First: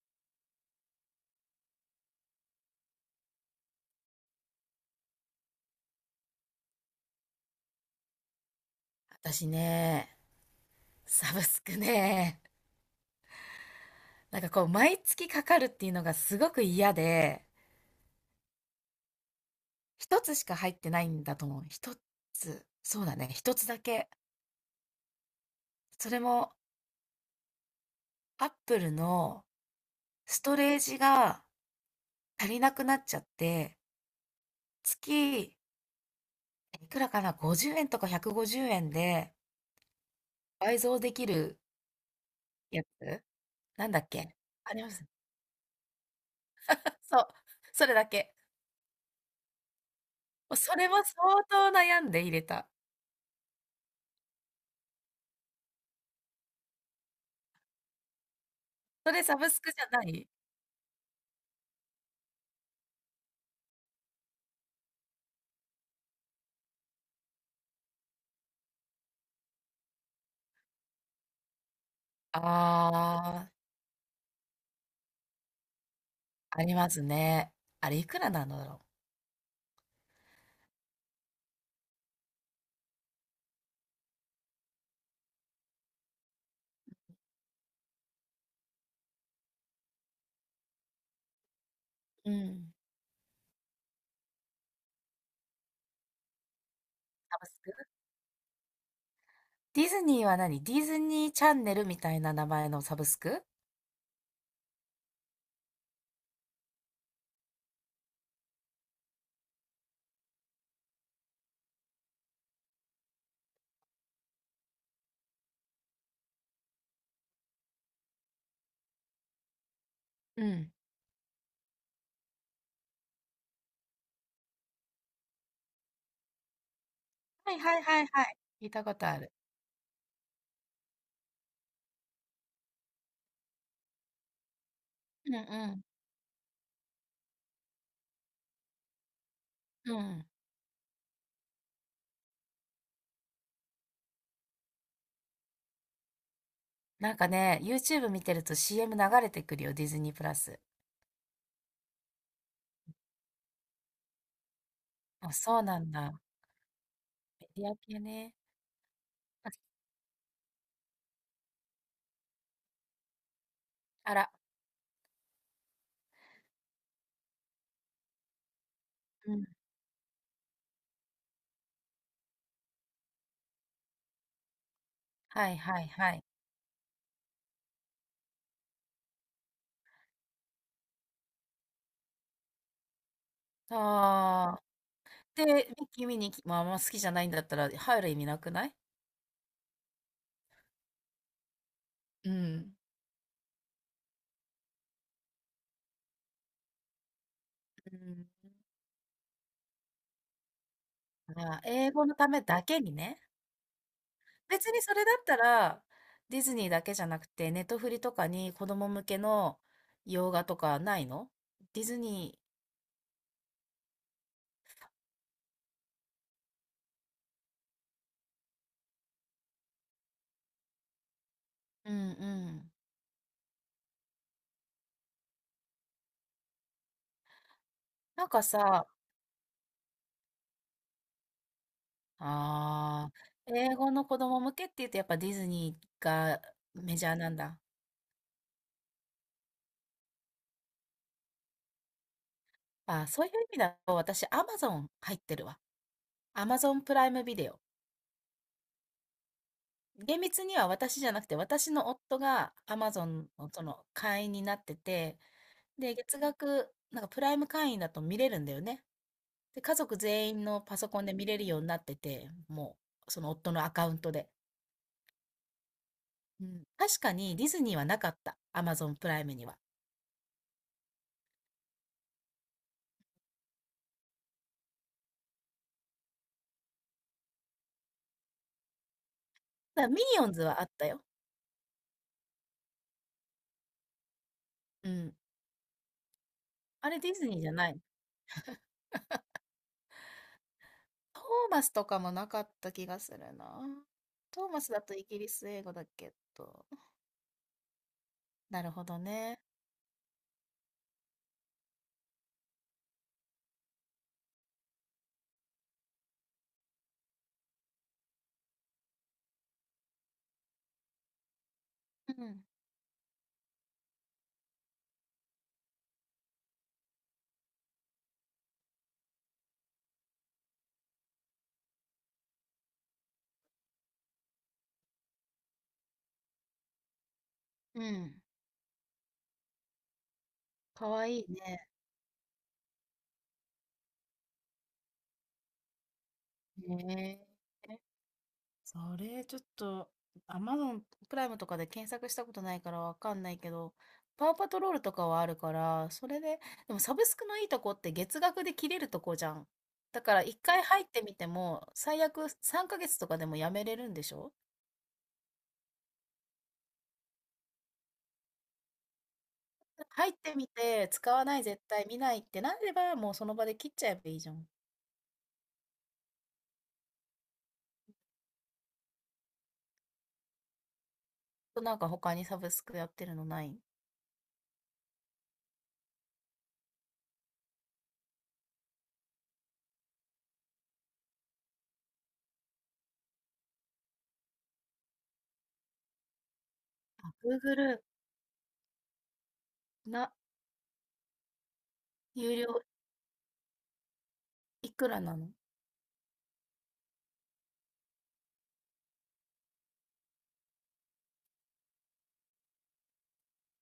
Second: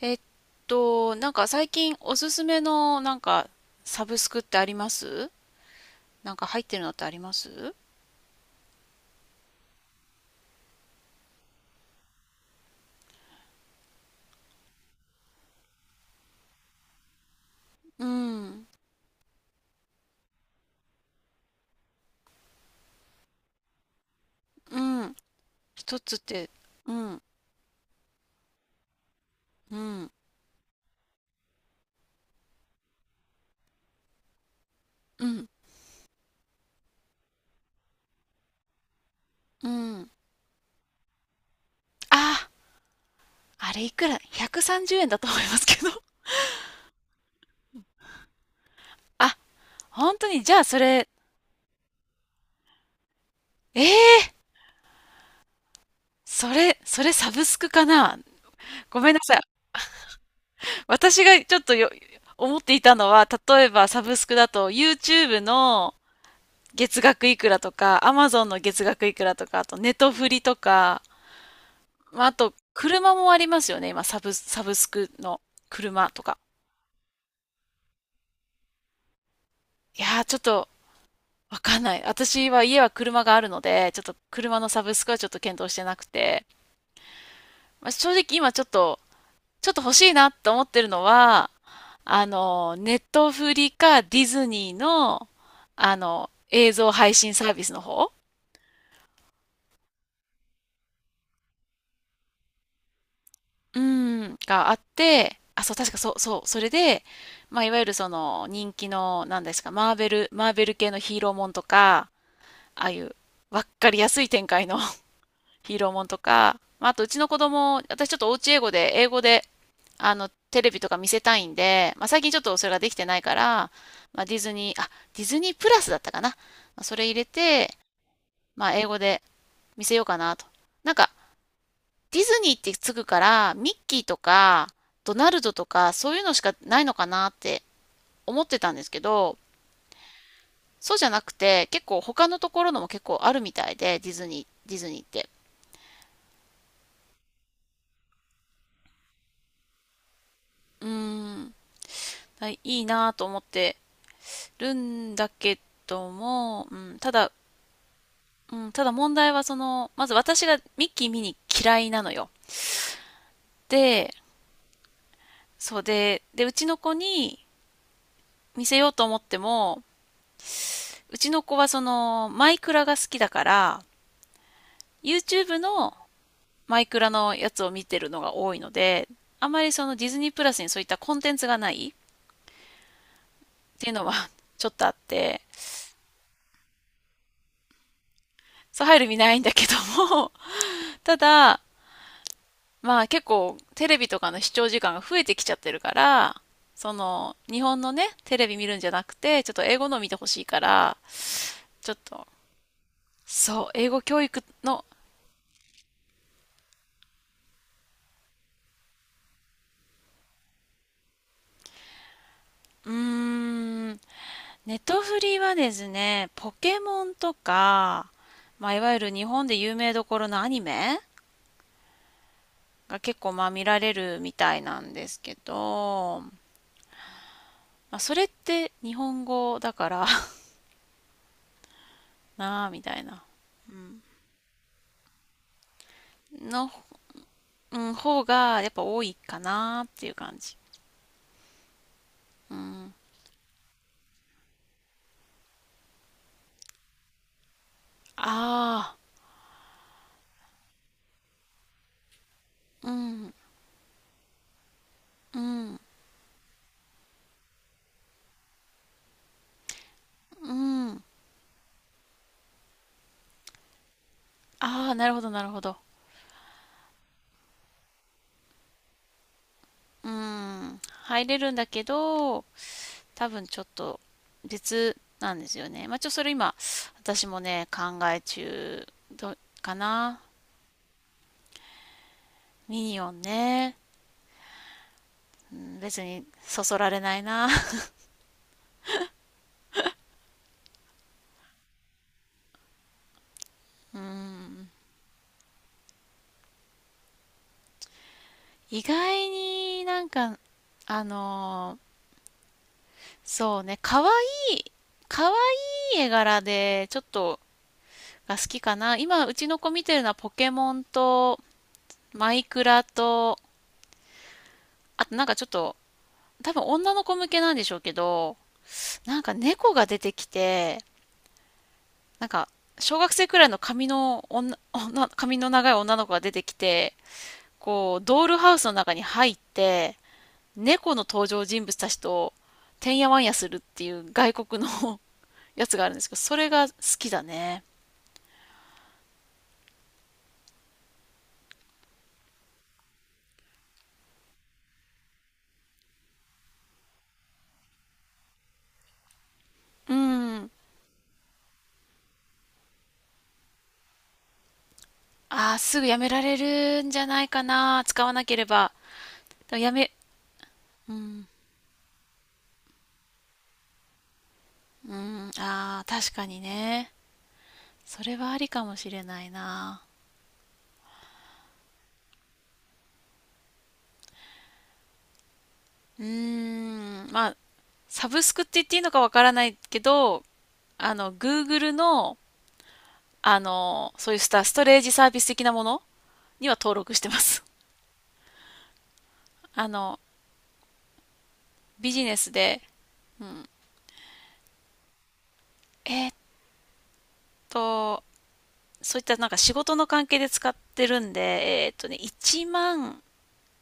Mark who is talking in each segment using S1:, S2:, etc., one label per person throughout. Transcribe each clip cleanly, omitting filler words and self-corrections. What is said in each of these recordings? S1: えっなんか最近おすすめのなんかサブスクってあります？なんか入ってるのってあります？
S2: 私ね、サブスクね、なんかこう、毎月かかるっていうのがすごく嫌で、
S1: うん、
S2: 一つしか入ってないんだと思う。一つ。そうだね、一つだけ。
S1: うん。一
S2: そ
S1: つっ
S2: れ
S1: て？
S2: も、
S1: うん、
S2: アップルの
S1: うん、
S2: ストレージが足りなくなっちゃって、
S1: うん、
S2: 月、いくらかな、50円とか150円で
S1: うん。
S2: 倍増できる
S1: あ、
S2: やつ
S1: あれ
S2: な
S1: い
S2: んだ
S1: く
S2: っ
S1: ら？
S2: け。ありま
S1: 130
S2: す。
S1: 円だと思いますけど。
S2: そう。それだけ。
S1: あ、本当にじ
S2: もう
S1: ゃあ
S2: そ
S1: そ
S2: れも
S1: れ、
S2: 相当悩んで入れた。
S1: えー、それサブスクかな？ごめ
S2: そ
S1: んな
S2: れ
S1: さ
S2: サ
S1: い。
S2: ブスクじゃない？
S1: 私がちょっとよ、思っていたのは、例えばサブスクだと YouTube の月額いくらとか、アマゾンの月額いくらとか、あとネトフリとか、まあ、あ
S2: あ
S1: と車もあり
S2: あ、
S1: ますよね、今サブスクの車とか。
S2: ありますね。あれいくらなんだろ
S1: いやー、ちょっとわかんない。私は家は車があるので、ちょっと車のサブスクはちょっと検討してなくて、まあ、正直今ちょっと欲しいなと思ってるのは、
S2: う。うん。
S1: ネットフリかディズニーの、映像配信
S2: サ
S1: サ
S2: ブ
S1: ー
S2: ス
S1: ビ
S2: ク？
S1: スの方、
S2: ディズニーは何？ディズニーチャンネルみたいな名前のサブスク？
S1: うん、があって、あ、そう、確かそう、そう、それで、まあ、いわゆるその人気の、なんですか、マーベル系のヒーローもんとか、ああいう、わっかりやすい展開の ヒーローもんとか、まあ、あとうちの子供、私ちょっとおうち英語で、
S2: う
S1: テ
S2: ん。
S1: レビとか見せたいんで、まあ、最近ちょっとそれができてないから、まあ、ディズニープラスだったかな。まあ、それ入れ
S2: はい
S1: て、
S2: はいはいはい。
S1: ま
S2: 聞い
S1: あ、
S2: た
S1: 英
S2: こ
S1: 語
S2: とあ
S1: で
S2: る。
S1: 見せようかなと。なんか、ディズニーってつくから、ミッキーとか、ドナ
S2: うん
S1: ルドと
S2: うん。
S1: か、そういうのしかないのかなって思ってたんですけど、
S2: うん。
S1: そうじゃなくて、結構他のところのも結構あるみたいで、ディズニー、ディズニーって。
S2: なんかね、YouTube 見てると CM 流れてくるよ、ディズニープラス。
S1: うーん、はい、いいなぁと思ってるんだ
S2: あ、
S1: け
S2: そうなん
S1: ど
S2: だ。
S1: も、うん、ただ、
S2: メディア系ね。
S1: うん、ただ問題は
S2: あ、
S1: その、まず私がミッキー見に嫌いなのよ。で、
S2: あら、
S1: そうで、で、うちの子に見せようと思っ
S2: う
S1: て
S2: ん。
S1: も、うちの子はその、マイクラが好きだから、
S2: はい
S1: YouTube
S2: はい
S1: の
S2: はい。
S1: マイクラのやつを見てるのが多いので、あまりそのディズニープラスにそういったコンテンツがないっていうのは
S2: ああ。
S1: ちょっとあって、
S2: で、ミッキー見に行き、まあ、あんま好きじゃないんだったら入る意味なくない？
S1: そう入る見ないんだけども、ただ、
S2: うん。
S1: まあ結構テレビとかの視聴時間が増えてきちゃってるから、その日本の
S2: う
S1: ね、
S2: ん。
S1: テレビ見るんじゃなくて、ちょっと英語の見てほしいから、
S2: ああ、
S1: ち
S2: 英
S1: ょっ
S2: 語の
S1: と、
S2: ためだけにね。
S1: そう、英語教育
S2: 別に
S1: の、
S2: それだったら、ディズニーだけじゃなくて、ネットフリとかに子供向けの洋画とかないの？ディズニ
S1: うーん、ネトフリはですね、ポケモンとか、まあ、いわゆる日本で有名どころのアニメ
S2: ー、うんうん。
S1: が結構まあ見られるみたいなんですけど、まあ、それ
S2: な
S1: っ
S2: んか
S1: て
S2: さ、
S1: 日本語だから なあみたい
S2: ああ、
S1: な
S2: 英語の子供向けって言うとやっぱディズニーが
S1: の、
S2: メジャーなんだ。
S1: うん、方がやっぱ多いかなっていう感じ。うん、
S2: ああ、そういう意味だと私、アマゾン入ってるわ。アマゾンプライムビデオ。
S1: あ
S2: 厳密には私じゃなくて、私の夫がア
S1: あ、
S2: マ
S1: う
S2: ゾン
S1: ん、
S2: のその会員になってて、
S1: うん、
S2: で、月額、なんかプライム会員だと見れるんだよね。で、家族全員
S1: う
S2: のパソコ
S1: ん、
S2: ンで見れるようになってて、もう、その夫のアカウントで。
S1: ああ、なるほどなるほど。
S2: うん。確かにディズニーはなかった。アマゾンプライムには。
S1: うん、入れるんだけど、多分ちょっと別なんですよね。まあ、ちょっとそれ今、私もね、考え中どか
S2: だからミニ
S1: な。
S2: オンズはあったよ。
S1: ミニオンね。
S2: うん。
S1: うん別にそそら
S2: あ
S1: れ
S2: れディ
S1: ない
S2: ズニー
S1: な
S2: じゃない。トーマスとかもなかった気がするな。
S1: う
S2: トーマ
S1: ん。
S2: スだとイギリス英語だけど。なる
S1: 意
S2: ほど
S1: 外
S2: ね。
S1: になんか、あのーそうね、可愛いい絵柄でちょっとが好きかな。今、うちの子見てるのはポケモンと
S2: う
S1: マイ
S2: ん。
S1: クラと、あとなんかちょっと、多分女の子向けなんでしょうけど、なんか猫が出てきて、なんか、小学生くらいの髪の髪の長い女の子が出てきて、
S2: う
S1: こう、
S2: ん。
S1: ドールハウスの中に入って、
S2: か
S1: 猫の
S2: わいい
S1: 登場人
S2: ね。
S1: 物たちと、てんやわんやするっていう外国の やつがあるんですけど、それが好きだ
S2: ね
S1: ね。
S2: え。それ、ちょっと、Amazon プライムとかで検索したことないからわかんないけど、パワーパトロールとかはあるから、それで、でもサブスクのいいとこって月額で切れるとこじゃん。
S1: う
S2: だから一
S1: ん。
S2: 回入ってみても、最悪3ヶ月とかでもやめれるんでしょ？
S1: ああ、すぐやめられるんじゃないかな。使わなければ。でもやめ、
S2: 入ってみて、使わない、絶対見ないってなれば、もうその場で切っちゃえばいいじゃん。
S1: うん、ああ、確かにね。それはありかもしれないな。
S2: なんか他にサブスクやってるのない？
S1: うーん、まあ、サブスクって言っていいのかわからないけど、Google の、そういうストレージサービス的なものには登録して
S2: あ、
S1: ます。
S2: Google
S1: あの、
S2: な、
S1: ビジネ
S2: 有
S1: スで、
S2: 料いくらなの？
S1: えーっと、そういったなんか仕事の関係で使ってるんで、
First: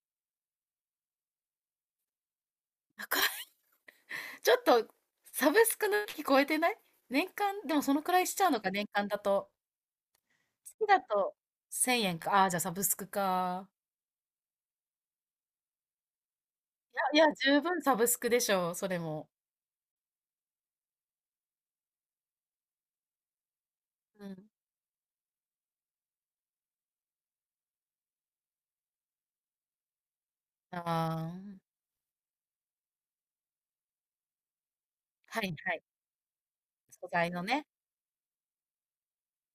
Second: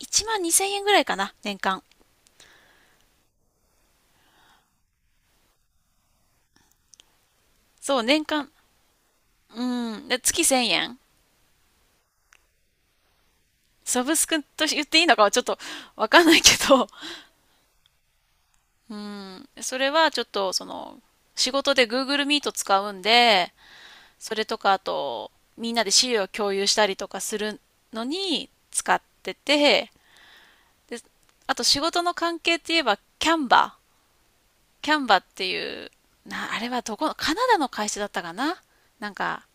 S1: 1万2000円ぐらいかな、年間。
S2: 高。ちょっとサブスクの聞超えてない？年間、でもそ
S1: そう、
S2: のくら
S1: 年
S2: いしちゃ
S1: 間、
S2: うのか、年間だと。
S1: うん、で、月1000
S2: 月
S1: 円。
S2: だと1000円か。ああ、じゃあサブスクか。
S1: サブスクと言っていいのかはちょっとわかんないけど、
S2: いや、いや、十分サブスクでしょう、そ
S1: う
S2: れも。
S1: ん、それはちょっとその、仕事で Google Meet 使うんで、
S2: う
S1: そ
S2: ん。
S1: れとかあと、みんなで資料を共有したりとかするのに使ってて、で、
S2: あ
S1: あと
S2: あ、
S1: 仕事の関係って言えば、キャンバー。キャンバーっ
S2: は
S1: て
S2: い
S1: い
S2: はい。
S1: う、あれはどこ
S2: 素
S1: の、
S2: 材
S1: カナ
S2: の
S1: ダ
S2: ね。
S1: の会社だったかな。なんか、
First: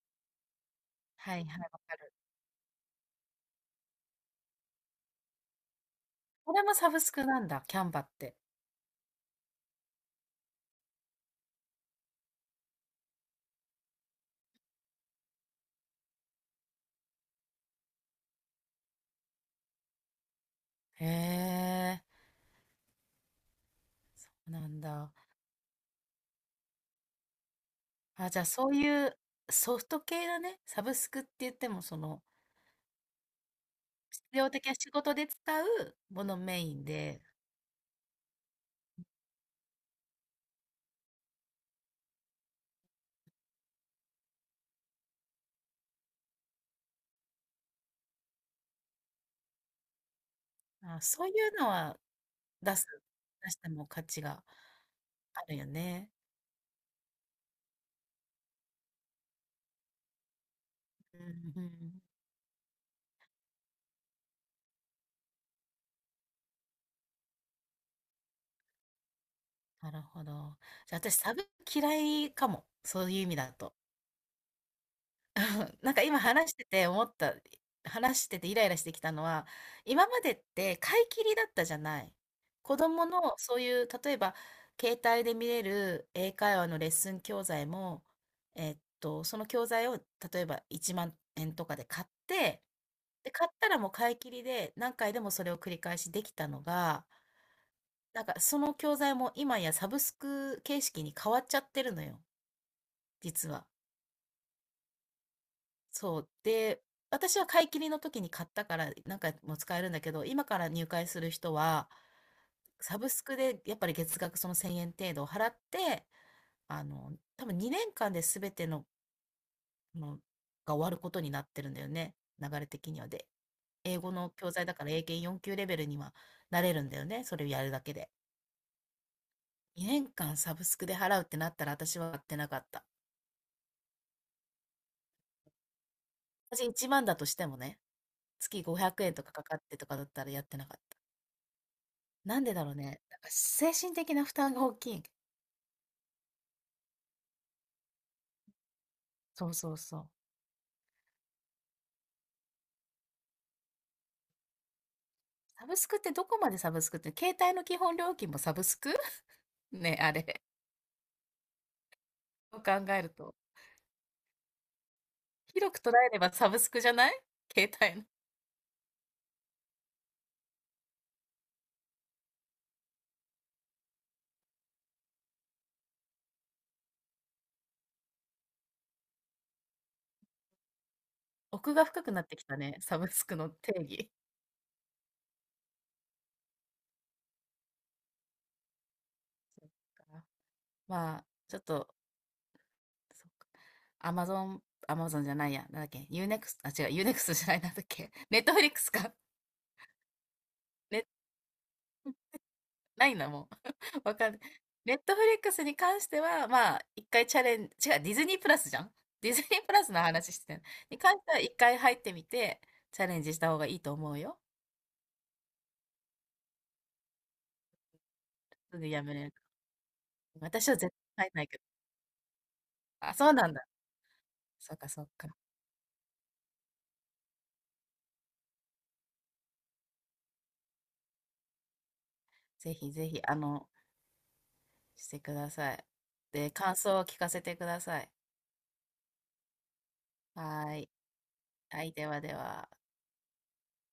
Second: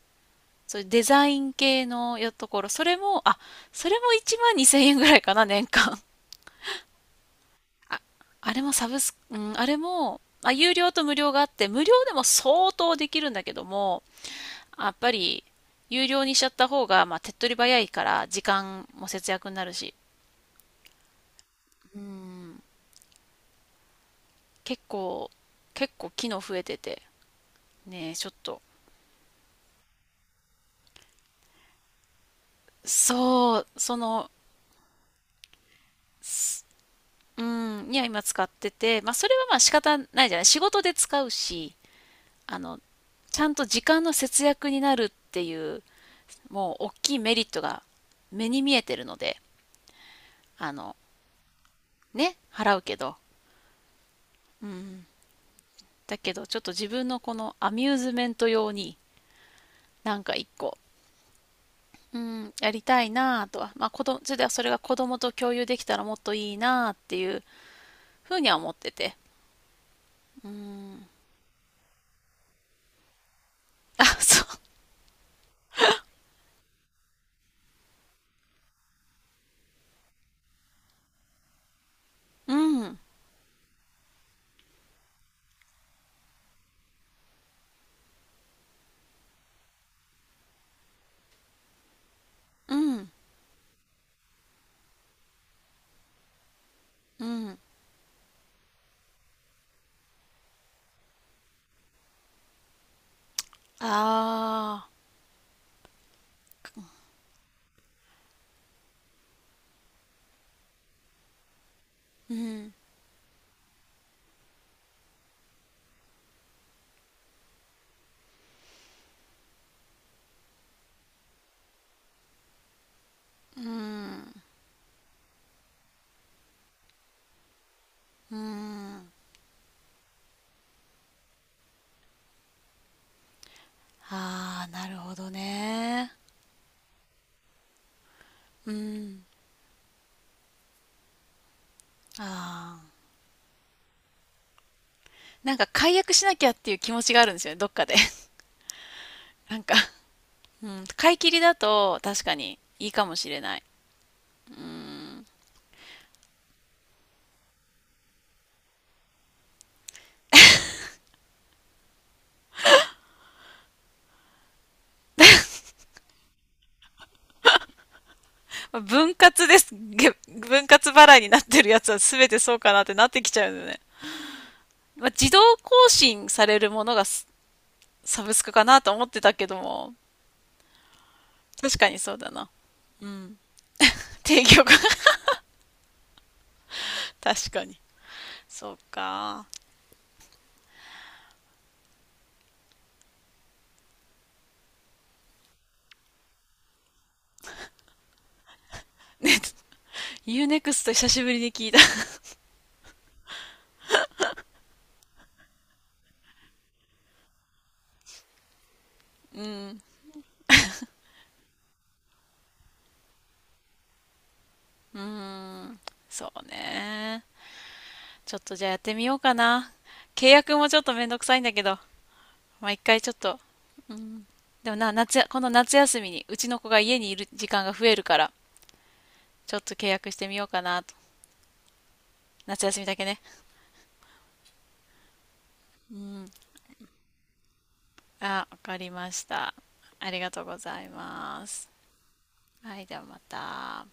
S1: そういうデザ
S2: は
S1: イ
S2: い
S1: ン
S2: はい、わ
S1: 系
S2: かる。
S1: のよところ、それも1万2000円ぐらいかな、年間。
S2: これもサブスクなんだ、キャンバ
S1: あ、
S2: って。
S1: あれもサブス、うん、あれも、まあ、有料と無料があって、無料でも相当できるんだけども、やっぱり、有料にしちゃった方が、まあ、手っ取り早いから、時間も節約になるし。
S2: へ
S1: う
S2: え、
S1: ん。
S2: なん
S1: 結
S2: だ。
S1: 構、結構機能増えてて。ねえ、ち
S2: あ、
S1: ょっ
S2: じゃあ
S1: と。
S2: そういうソフト系だね。サブスクって言っても、その、
S1: そう、その、
S2: 必要的な仕事で使うものメ
S1: す
S2: インで、
S1: うん、には今使ってて、まあ、それはまあ仕方ないじゃない。仕事で使うし、あの、ちゃんと時間の節約になるっていう、もう大きいメリットが目に見えてるので、あの、
S2: あ、そういうのは
S1: ね、払
S2: 出
S1: う
S2: す
S1: けど。
S2: 出しても価値があるよね。
S1: だけど、ちょっと自分のこのアミューズメント用に、なんか一個、
S2: うんうん。
S1: うん、やりたいなぁとは、まあ、それではそれが子供と共有できたらもっといいなぁっていうふうには思ってて。
S2: なるほど。じゃあ私、嫌いかも、そういう意味だと。
S1: あ、そ
S2: なんか今話してて思った、話しててイライラしてきたのは、今までって買い切りだったじゃない。
S1: う。う
S2: 子
S1: ん、
S2: 供のそういう、例えば携帯で見れる英会話のレッスン教材も、その教材を例えば1万円とかで買って、
S1: うん、
S2: で、買ったらもう買い切りで何回でもそれを繰り返しできたのが、
S1: うん。
S2: なんかその教材も今やサブスク形式に変わっちゃってるのよ、実は。
S1: ああ、
S2: そう。で、私は買い切りの時に買ったから、何回も使えるんだけど、今から入会する人は、
S1: うん、
S2: サブスクでやっぱり月額その1000円程度を払って、多分2年間で全ての、のが終わることになってるんだよね。流れ的にはで。
S1: う
S2: 英語の
S1: ん、
S2: 教材だから英検4級レベルにはなれるんだよね。それをやるだけで。
S1: うん。
S2: 2年間サブスクで払うってなったら私はやってなかった。
S1: ああ、なるほどね。
S2: 私1万だとしてもね、月
S1: う
S2: 500円と
S1: ん、
S2: かかかってとかだったらやってなかった。なんでだろう
S1: あ
S2: ね。なん
S1: あ。
S2: か精神的な負担が大きい。
S1: なんか解約しなきゃっていう気持ちがあるんですよね、どっかで。
S2: そ う
S1: なん
S2: そ
S1: か、
S2: うそう。
S1: うん、買い切りだと確かにいいかもしれない。
S2: サブスクってどこまでサブスクって、携帯の基本料金もサブスク ね、あれ。そう考えると。広く捉えればサブスクじゃない？携帯の。
S1: まあ分割です。分割払いになってるやつは全てそうかなってなってきちゃうのね。まあ、自動更新されるものがサブスクかなと思ってたけども、
S2: 奥
S1: 確
S2: が
S1: かに
S2: 深く
S1: そう
S2: なっ
S1: だ
S2: てき
S1: な。
S2: たね。サブスクの定義。
S1: 提供が 確かに。そうか。
S2: そっか。まあ、ちょっと、そっか。アマゾン、アマゾンじゃないや。なんだっけ？ Unext、あ、違う、Unext じゃない、なんだっけ？ Netflix か。
S1: ね、ユーネクスト久しぶりに聞いた。
S2: ないな、もう。わかんない。ネットフリックスに関しては、まあ、一回チャレンジ、違う、ディズニープラスじゃん？ディ
S1: う
S2: ズニープ
S1: ん。
S2: ラスの話してる。に関しては、一回入ってみて、チャレンジした方がいいと思うよ。
S1: うん。そうね。ちょっとじゃあや
S2: す
S1: っ
S2: ぐ
S1: て
S2: や
S1: み
S2: め
S1: よう
S2: れる
S1: か
S2: か
S1: な。契
S2: ら。
S1: 約も
S2: 私は
S1: ちょっ
S2: 絶
S1: とめんどく
S2: 対入ん
S1: さいん
S2: ない
S1: だ
S2: け
S1: け
S2: ど。
S1: ど、まあ、一回ちょ
S2: あ、
S1: っ
S2: そう
S1: と、
S2: なんだ。
S1: で
S2: そ
S1: も
S2: っか
S1: な、
S2: そっか。
S1: この夏休みに、うちの子が家にいる時間が増えるから、ちょっと契約してみようかなと。夏
S2: ぜ
S1: 休み
S2: ひ
S1: だけ
S2: ぜ
S1: ね。
S2: ひ、してください。で、感想を聞かせてください。
S1: あ、わかりました。ありが
S2: は
S1: とうご
S2: ー
S1: ざい
S2: い。
S1: ます。
S2: はい、ではでは。
S1: はい、ではまた。